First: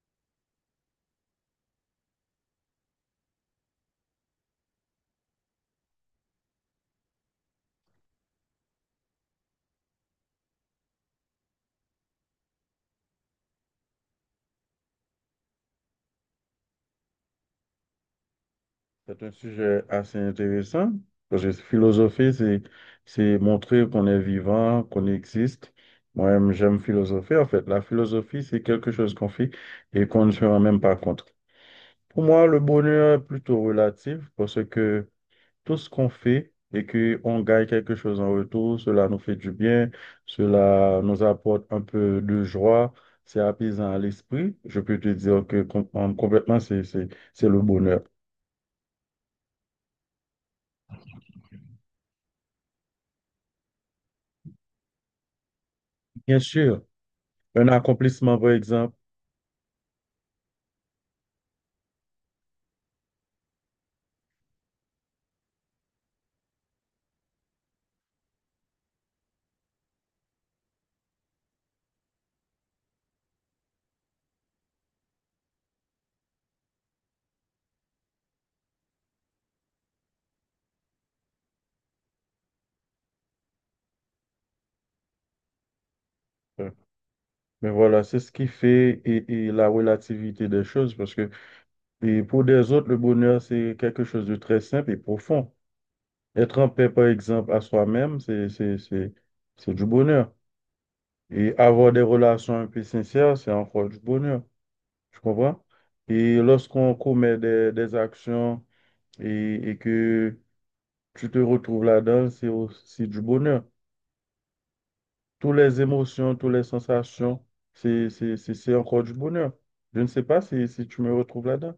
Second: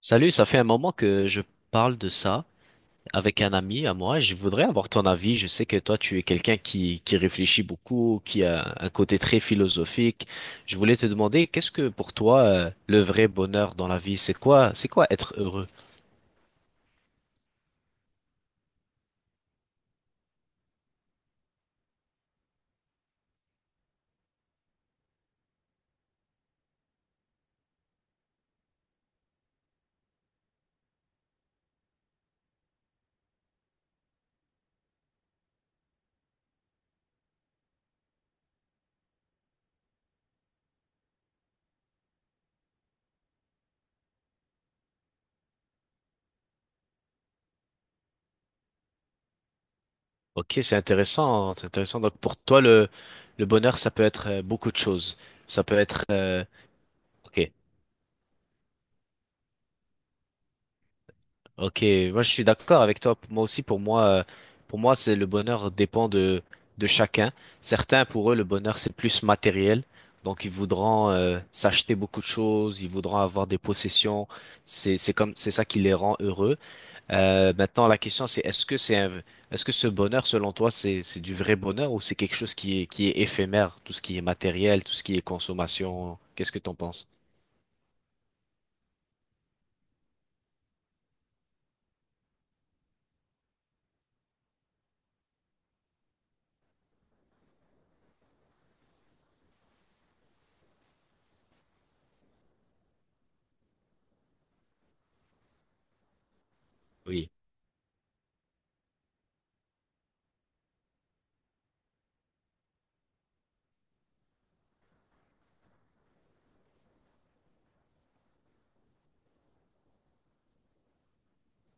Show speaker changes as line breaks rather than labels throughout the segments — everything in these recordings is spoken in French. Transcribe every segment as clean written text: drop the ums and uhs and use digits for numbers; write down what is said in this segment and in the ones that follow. Salut, ça fait un moment que je parle de ça avec un ami à moi. Je voudrais avoir ton avis. Je sais que toi, tu es quelqu'un qui réfléchit beaucoup, qui a un côté très philosophique. Je voulais te demander, qu'est-ce que pour toi, le vrai bonheur dans la vie, c'est quoi être heureux?
C'est un sujet assez intéressant parce que philosopher, c'est montrer qu'on est vivant, qu'on existe. Moi-même, j'aime philosopher. En fait, la philosophie, c'est quelque chose qu'on fait et qu'on ne se rend même pas compte. Pour moi, le bonheur est plutôt relatif parce que tout ce qu'on fait et qu'on gagne quelque chose en retour, cela nous fait du bien, cela nous apporte un peu de joie, c'est apaisant à l'esprit. Je peux te dire que complètement, c'est le bonheur.
Ok, c'est intéressant, c'est intéressant. Donc pour toi, le bonheur, ça peut être beaucoup de choses. Ça peut être,
Bien
euh,
sûr.
ok.
Un accomplissement, par exemple.
Ok, moi je suis d'accord avec toi. Moi aussi, pour moi, c'est le bonheur dépend de chacun. Certains, pour eux, le bonheur c'est plus matériel, donc ils voudront s'acheter beaucoup de choses, ils voudront avoir des possessions. C'est ça qui les rend heureux. Maintenant, la question c'est est-ce que est-ce que ce bonheur, selon toi, c'est du vrai bonheur ou c'est quelque chose qui est éphémère, tout ce qui est matériel, tout ce qui est consommation. Qu'est-ce que
Euh,
t'en penses?
Mais voilà, c'est ce qui fait et la relativité des choses, parce que et pour des autres, le bonheur, c'est quelque chose de très simple et profond. Être en paix, par exemple, à soi-même, c'est du bonheur. Et avoir des relations un peu sincères, c'est encore du bonheur. Tu comprends? Et lorsqu'on
Oui.
commet des actions et que tu te retrouves là-dedans, c'est aussi du bonheur. Toutes les émotions, toutes les sensations, c'est encore du bonheur. Je ne sais pas si tu me retrouves là-dedans.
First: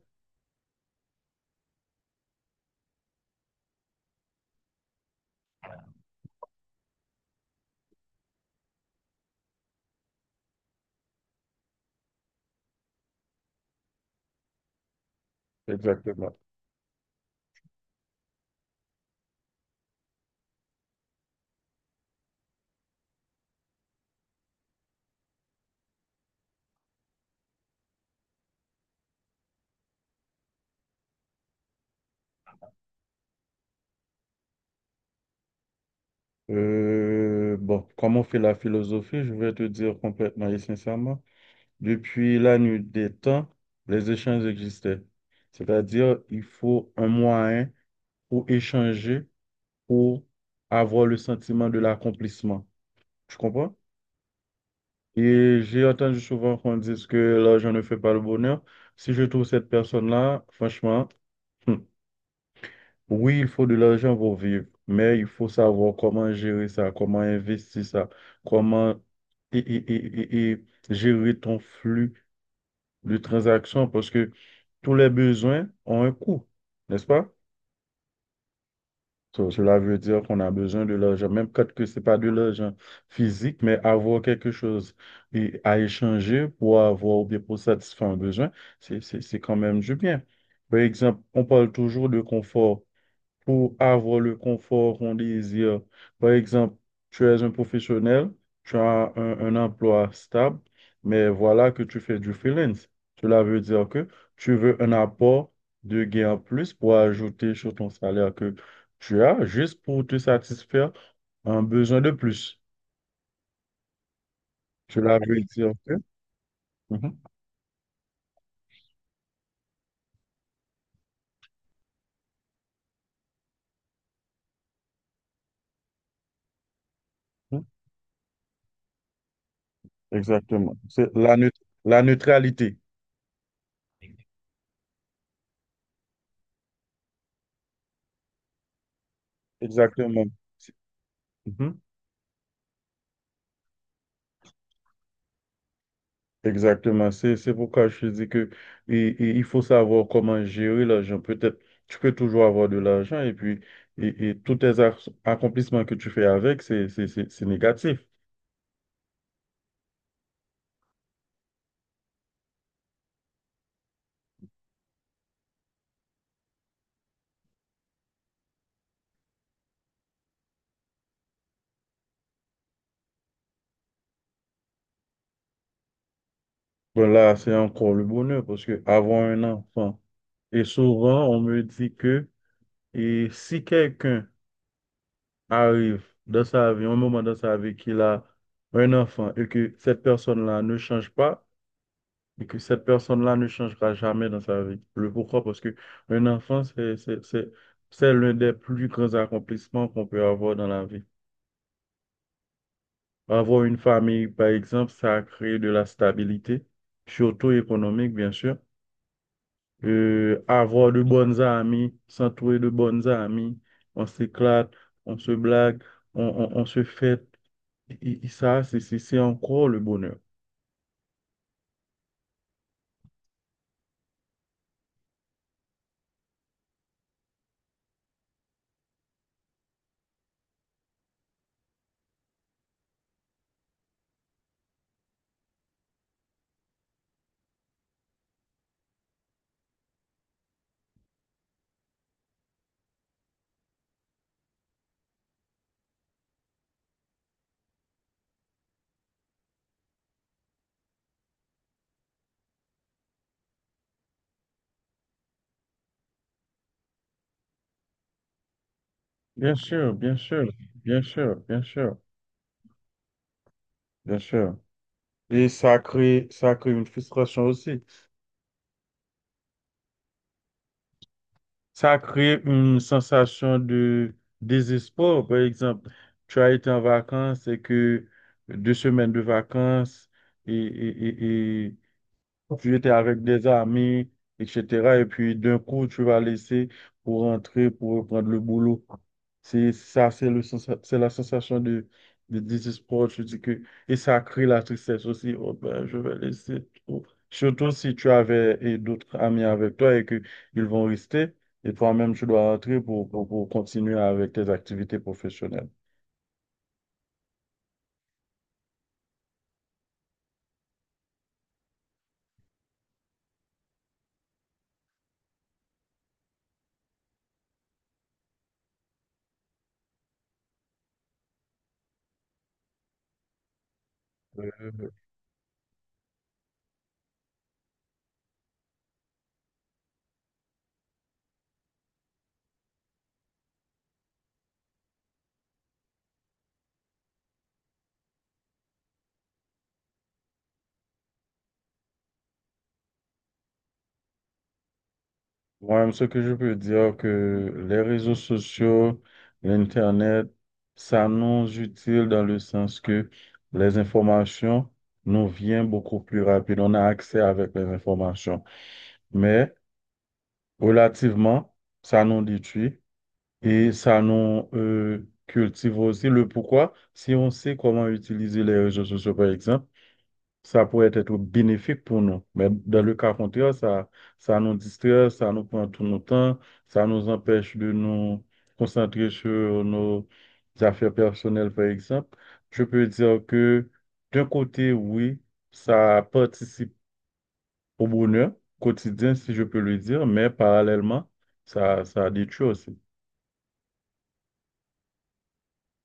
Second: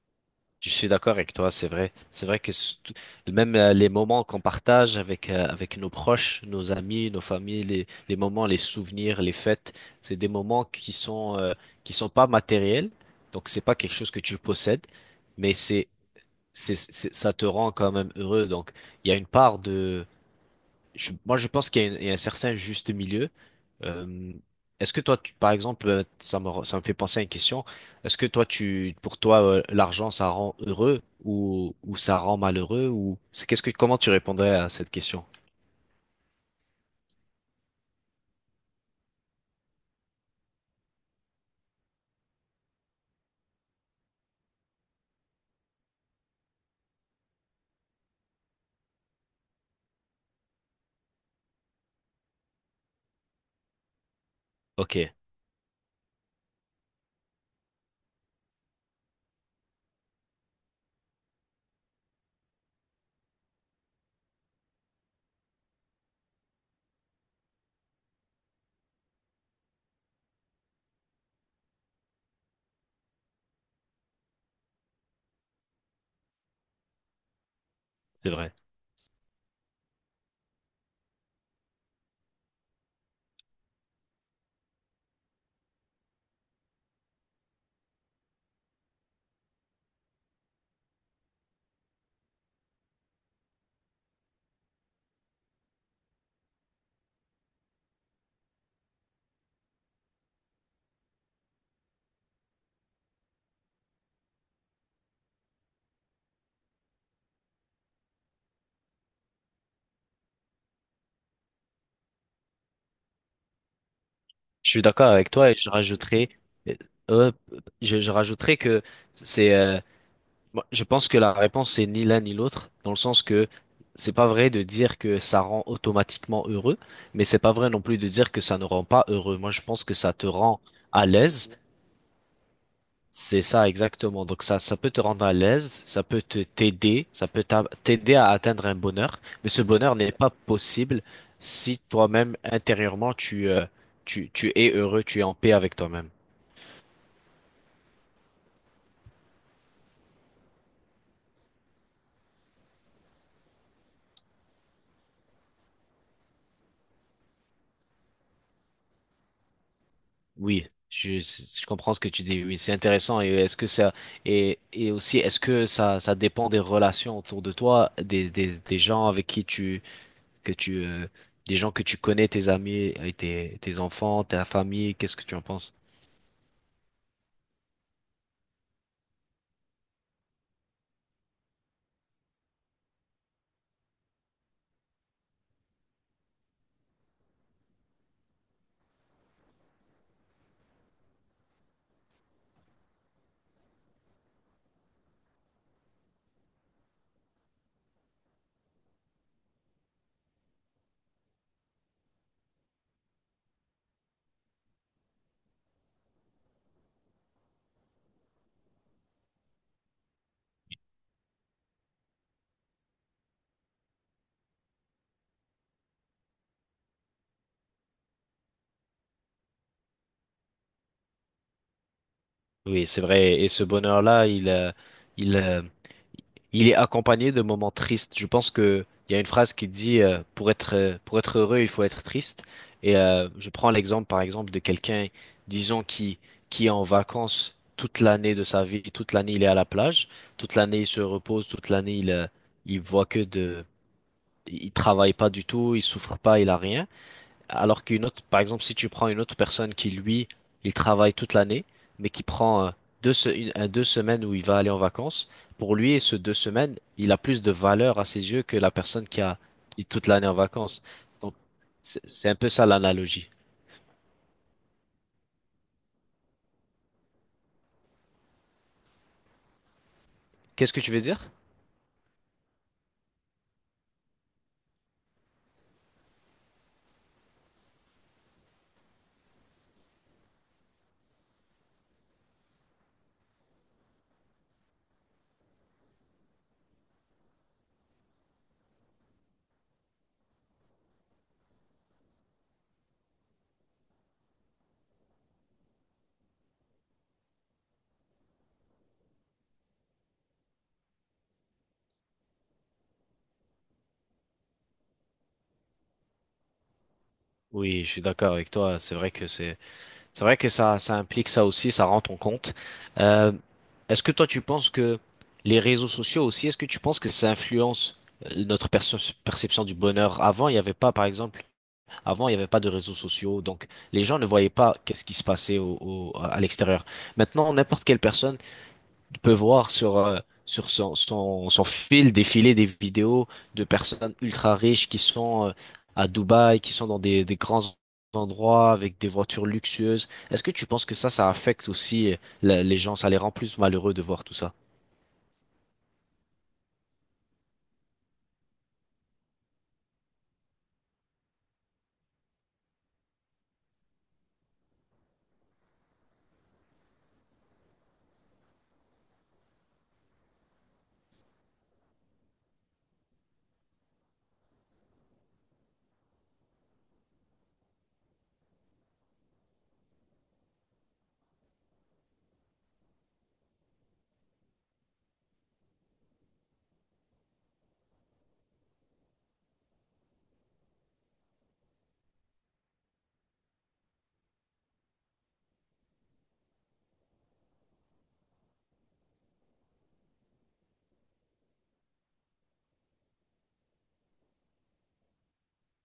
Je suis d'accord avec toi, c'est vrai. C'est vrai que même les moments qu'on partage avec, avec nos proches, nos amis, nos familles, les moments, les souvenirs, les fêtes, c'est des moments qui sont, qui sont pas matériels. Donc, c'est pas quelque chose que tu possèdes, mais
Exactement.
ça te rend quand même heureux. Donc, il y a moi, je pense qu'il y a, il y a un certain juste milieu. Euh, Est-ce que toi, par exemple, ça me fait penser à une question. Est-ce que toi, pour toi, l'argent, ça rend heureux ou ça rend malheureux ou c'est qu'est-ce que, comment tu répondrais à cette question?
Bon, comme on fait la philosophie, je vais te dire complètement et sincèrement, depuis la nuit des temps, les échanges existaient. C'est-à-dire, il faut un moyen pour échanger, pour avoir le sentiment de l'accomplissement. Tu comprends?
Ok,
Et j'ai entendu souvent qu'on dise que l'argent ne fait pas le bonheur. Si je trouve cette personne-là, franchement, hmm, oui, il faut de l'argent pour vivre, mais il faut savoir comment gérer ça, comment investir ça, comment et gérer ton flux de transactions, parce que tous les besoins ont un coût, n'est-ce pas?
c'est vrai.
So, cela veut dire qu'on a besoin de l'argent, même quand que c'est pas de l'argent physique, mais avoir quelque chose et à échanger pour avoir ou bien pour satisfaire un besoin, c'est quand même du bien. Par exemple, on parle toujours de confort pour avoir le confort qu'on désire. Par exemple, tu es un professionnel, tu as un emploi stable, mais voilà que tu fais du freelance. Cela veut dire que tu veux un apport de gain en plus pour ajouter sur ton salaire que tu as juste pour te satisfaire un besoin de plus.
Je suis d'accord
Cela
avec
veut
toi et je
dire que...
rajouterai, euh,
Mhm,
euh, je rajouterai que c'est, euh, moi, je pense que la réponse c'est ni l'un ni l'autre, dans le sens que c'est pas vrai de dire que ça rend automatiquement heureux, mais c'est pas
mhm,
vrai non plus de dire que ça ne rend pas heureux. Moi, je pense que ça te rend
exactement.
à
C'est la, neut-
l'aise,
la neutralité.
c'est ça exactement. Donc ça peut te rendre à l'aise, ça peut te t'aider, ça peut t'aider à atteindre un bonheur, mais ce bonheur n'est pas
Exactement.
possible
Mhm.
si toi-même intérieurement tu es heureux, tu es en paix avec toi-même.
Exactement, c'est pourquoi je te dis que et il faut savoir comment gérer l'argent. Peut-être tu peux toujours avoir de l'argent et puis et tous tes accomplissements que tu fais avec, c'est négatif.
Oui, je comprends ce que tu dis. Oui, c'est intéressant. Et est-ce que ça et aussi est-ce que ça dépend des relations autour de toi, des gens avec qui tu que tu des gens que tu connais, tes amis, et tes enfants, ta famille. Qu'est-ce que tu en penses?
Bon là, c'est encore le bonheur parce que avoir un enfant et souvent on me dit que et si quelqu'un arrive dans sa vie, un moment dans sa vie qu'il a un enfant et que cette personne-là ne change pas, et que cette personne-là ne changera jamais dans sa vie. Le pourquoi? Parce que un enfant, c'est l'un des plus grands accomplissements qu'on peut avoir dans la vie. Avoir une famille, par exemple, ça crée de la stabilité, surtout économique, bien sûr. Avoir de bonnes amies, s'entourer de bonnes amies, on s'éclate, on se blague, on se fête. Et ça, c'est encore le bonheur.
Oui, c'est vrai. Et ce bonheur-là, il euh, il est accompagné de moments tristes. Je pense que il y a une phrase qui dit pour être, pour être heureux, il faut être triste. Et je prends l'exemple par exemple de quelqu'un, disons qui est en vacances toute l'année de sa vie, toute l'année il est à la plage, toute l'année il se repose, toute l'année il voit que de il travaille pas du tout, il souffre pas, il a rien. Alors qu'une autre, par exemple, si tu prends une autre personne qui, lui, il travaille toute l'année, mais qui prend deux semaines où il va aller en vacances, pour lui, ce deux semaines, il a plus de valeur à ses yeux que la personne qui a
Bien
qui est
sûr,
toute
bien
l'année en
sûr,
vacances.
bien
Donc,
sûr, bien sûr,
c'est un peu ça l'analogie.
bien sûr. Et ça crée une frustration aussi.
Qu'est-ce que tu veux dire?
Ça crée une sensation de désespoir. Par exemple, tu as été en vacances et, que deux semaines de vacances et, et, et, Tu étais avec des amis, etc. Et puis d'un coup, tu vas laisser pour rentrer, pour reprendre le boulot. C'est ça, c'est la sensation de désespoir. Je dis que, et ça crée la tristesse aussi. Oh ben, je vais laisser tout. Surtout si tu avais et d'autres amis avec toi et que ils vont rester. Et toi-même, tu dois rentrer pour continuer avec tes activités professionnelles.
Oui, je suis d'accord avec toi. C'est vrai que ça implique ça aussi, ça rend ton compte. Euh, Est-ce que toi, tu penses que les réseaux sociaux aussi, est-ce que tu penses que ça influence notre perception du bonheur? Avant, il n'y avait pas, par exemple, avant, il n'y avait pas de réseaux sociaux, donc les gens ne voyaient pas qu'est-ce qui se passait à l'extérieur. Maintenant, n'importe quelle personne on peut voir sur, sur son fil défiler des vidéos de personnes ultra riches qui sont à Dubaï, qui sont dans des grands endroits avec des voitures luxueuses. Est-ce que tu penses que ça affecte aussi les gens, ça les rend plus malheureux de voir tout ça?
Moi, ce que je peux dire que les réseaux sociaux, l'Internet, ça nous utile dans le sens que les informations nous viennent beaucoup plus rapide. On a accès avec les informations. Mais relativement, ça nous détruit et ça nous cultive aussi le pourquoi. Si on sait comment utiliser les réseaux sociaux, par exemple, ça pourrait être bénéfique pour nous. Mais dans le cas contraire, ça nous distrait, ça nous prend tout notre temps, ça nous empêche de nous concentrer sur nos affaires personnelles, par exemple. Je peux dire que d'un côté, oui, ça participe au bonheur quotidien, si je peux le dire, mais parallèlement, ça détruit aussi.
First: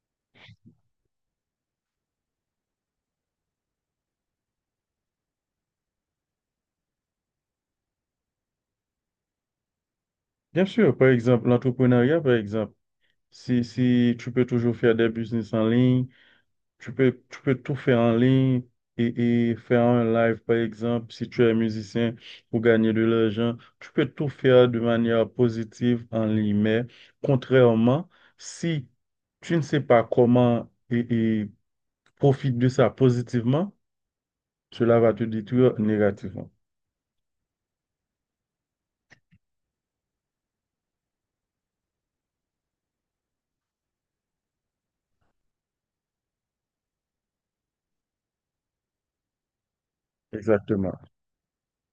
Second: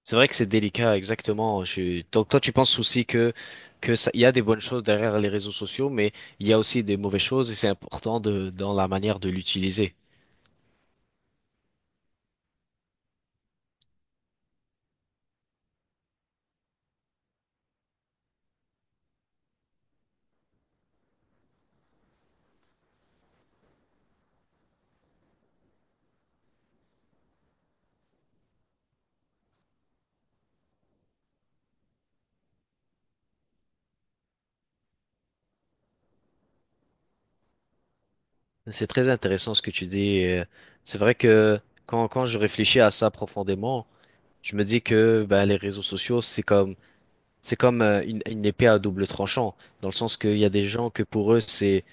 C'est vrai que c'est délicat, exactement. Donc toi, tu penses aussi que ça, il y a des bonnes choses derrière les réseaux sociaux, mais il y a aussi des mauvaises choses et c'est important de, dans la manière de l'utiliser.
Bien sûr, par exemple, l'entrepreneuriat, par exemple, si tu peux toujours faire des business en ligne, tu peux tout faire en ligne et faire un live, par exemple, si tu es musicien pour gagner de l'argent. Tu peux tout faire de manière positive en ligne. Mais contrairement, si tu ne sais pas comment et profite de ça positivement, cela va te détruire négativement.
C'est très intéressant ce que tu dis. Et c'est vrai que quand, quand je réfléchis à ça profondément, je me dis que ben, les réseaux sociaux, c'est comme une épée à double tranchant, dans le sens qu'il y a des gens
Exactement,
que pour eux,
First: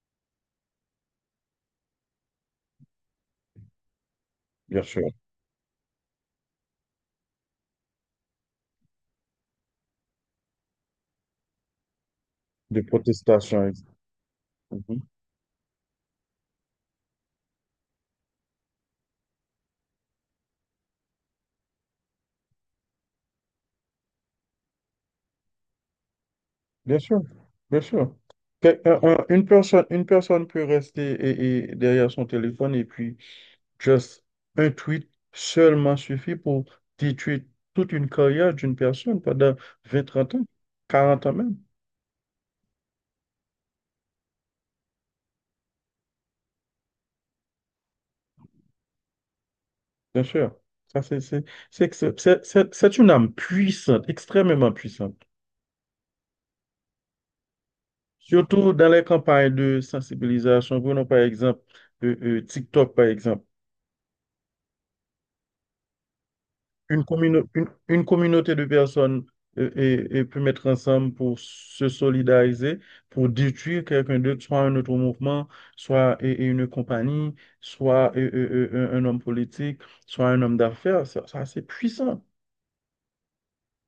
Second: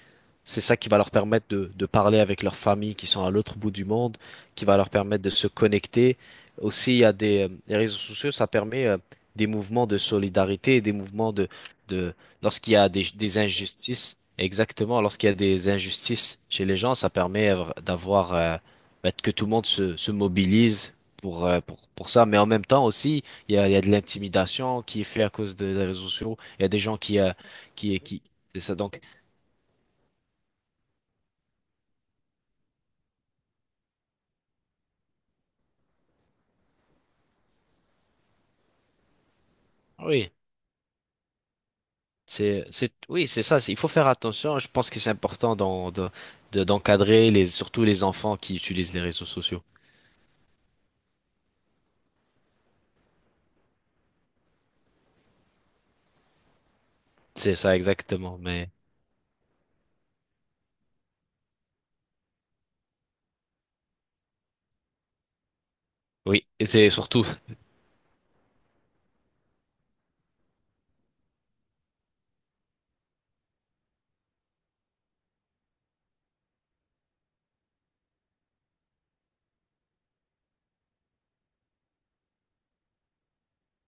c'est ça qui va leur permettre de parler avec leurs familles qui sont à l'autre bout du monde, qui va
bien
leur
sûr.
permettre de se connecter. Aussi, il y a les réseaux sociaux, ça permet des mouvements de solidarité, des mouvements de lorsqu'il y
Des
a des
protestations.
injustices, exactement,
Mhm.
lorsqu'il y a des injustices chez les gens, ça permet d'avoir bah, que tout le monde se mobilise pour ça. Mais en même temps aussi, il y a de l'intimidation qui est faite à cause de- des réseaux sociaux. Il y a des gens
Bien
qui,
sûr,
euh,
bien
qui,
sûr.
qui, c'est ça
Que- un-
donc.
un- Une personne, une personne peut rester et derrière son téléphone et puis just un tweet seulement suffit pour détruire toute une carrière d'une personne pendant vingt
Oui.
trente ans, 40 ans même,
Oui, c'est ça. C'est- Il faut faire attention. Je pense que c'est important d'encadrer surtout les enfants qui utilisent les réseaux sociaux.
bien sûr. Ça, c'est que c'est une âme puissante, extrêmement puissante.
C'est ça, exactement.
Surtout
Mais
dans les campagnes de sensibilisation. Prenons par exemple TikTok, par exemple.
oui, et c'est
une,
surtout,
commune une, une communauté de personnes et peut mettre ensemble pour se solidariser, pour détruire quelqu'un d'autre, soit un autre mouvement, soit et une compagnie, soit un homme politique, soit un homme d'affaires. Ça, c'est puissant.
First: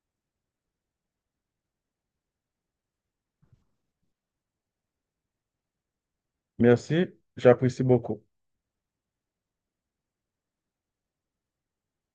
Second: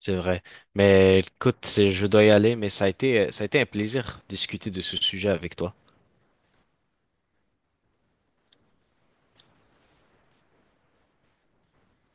c'est vrai. Mais écoute, c'est- je dois y aller, mais ça a été un plaisir de discuter de ce sujet avec toi.
Merci, j'apprécie beaucoup.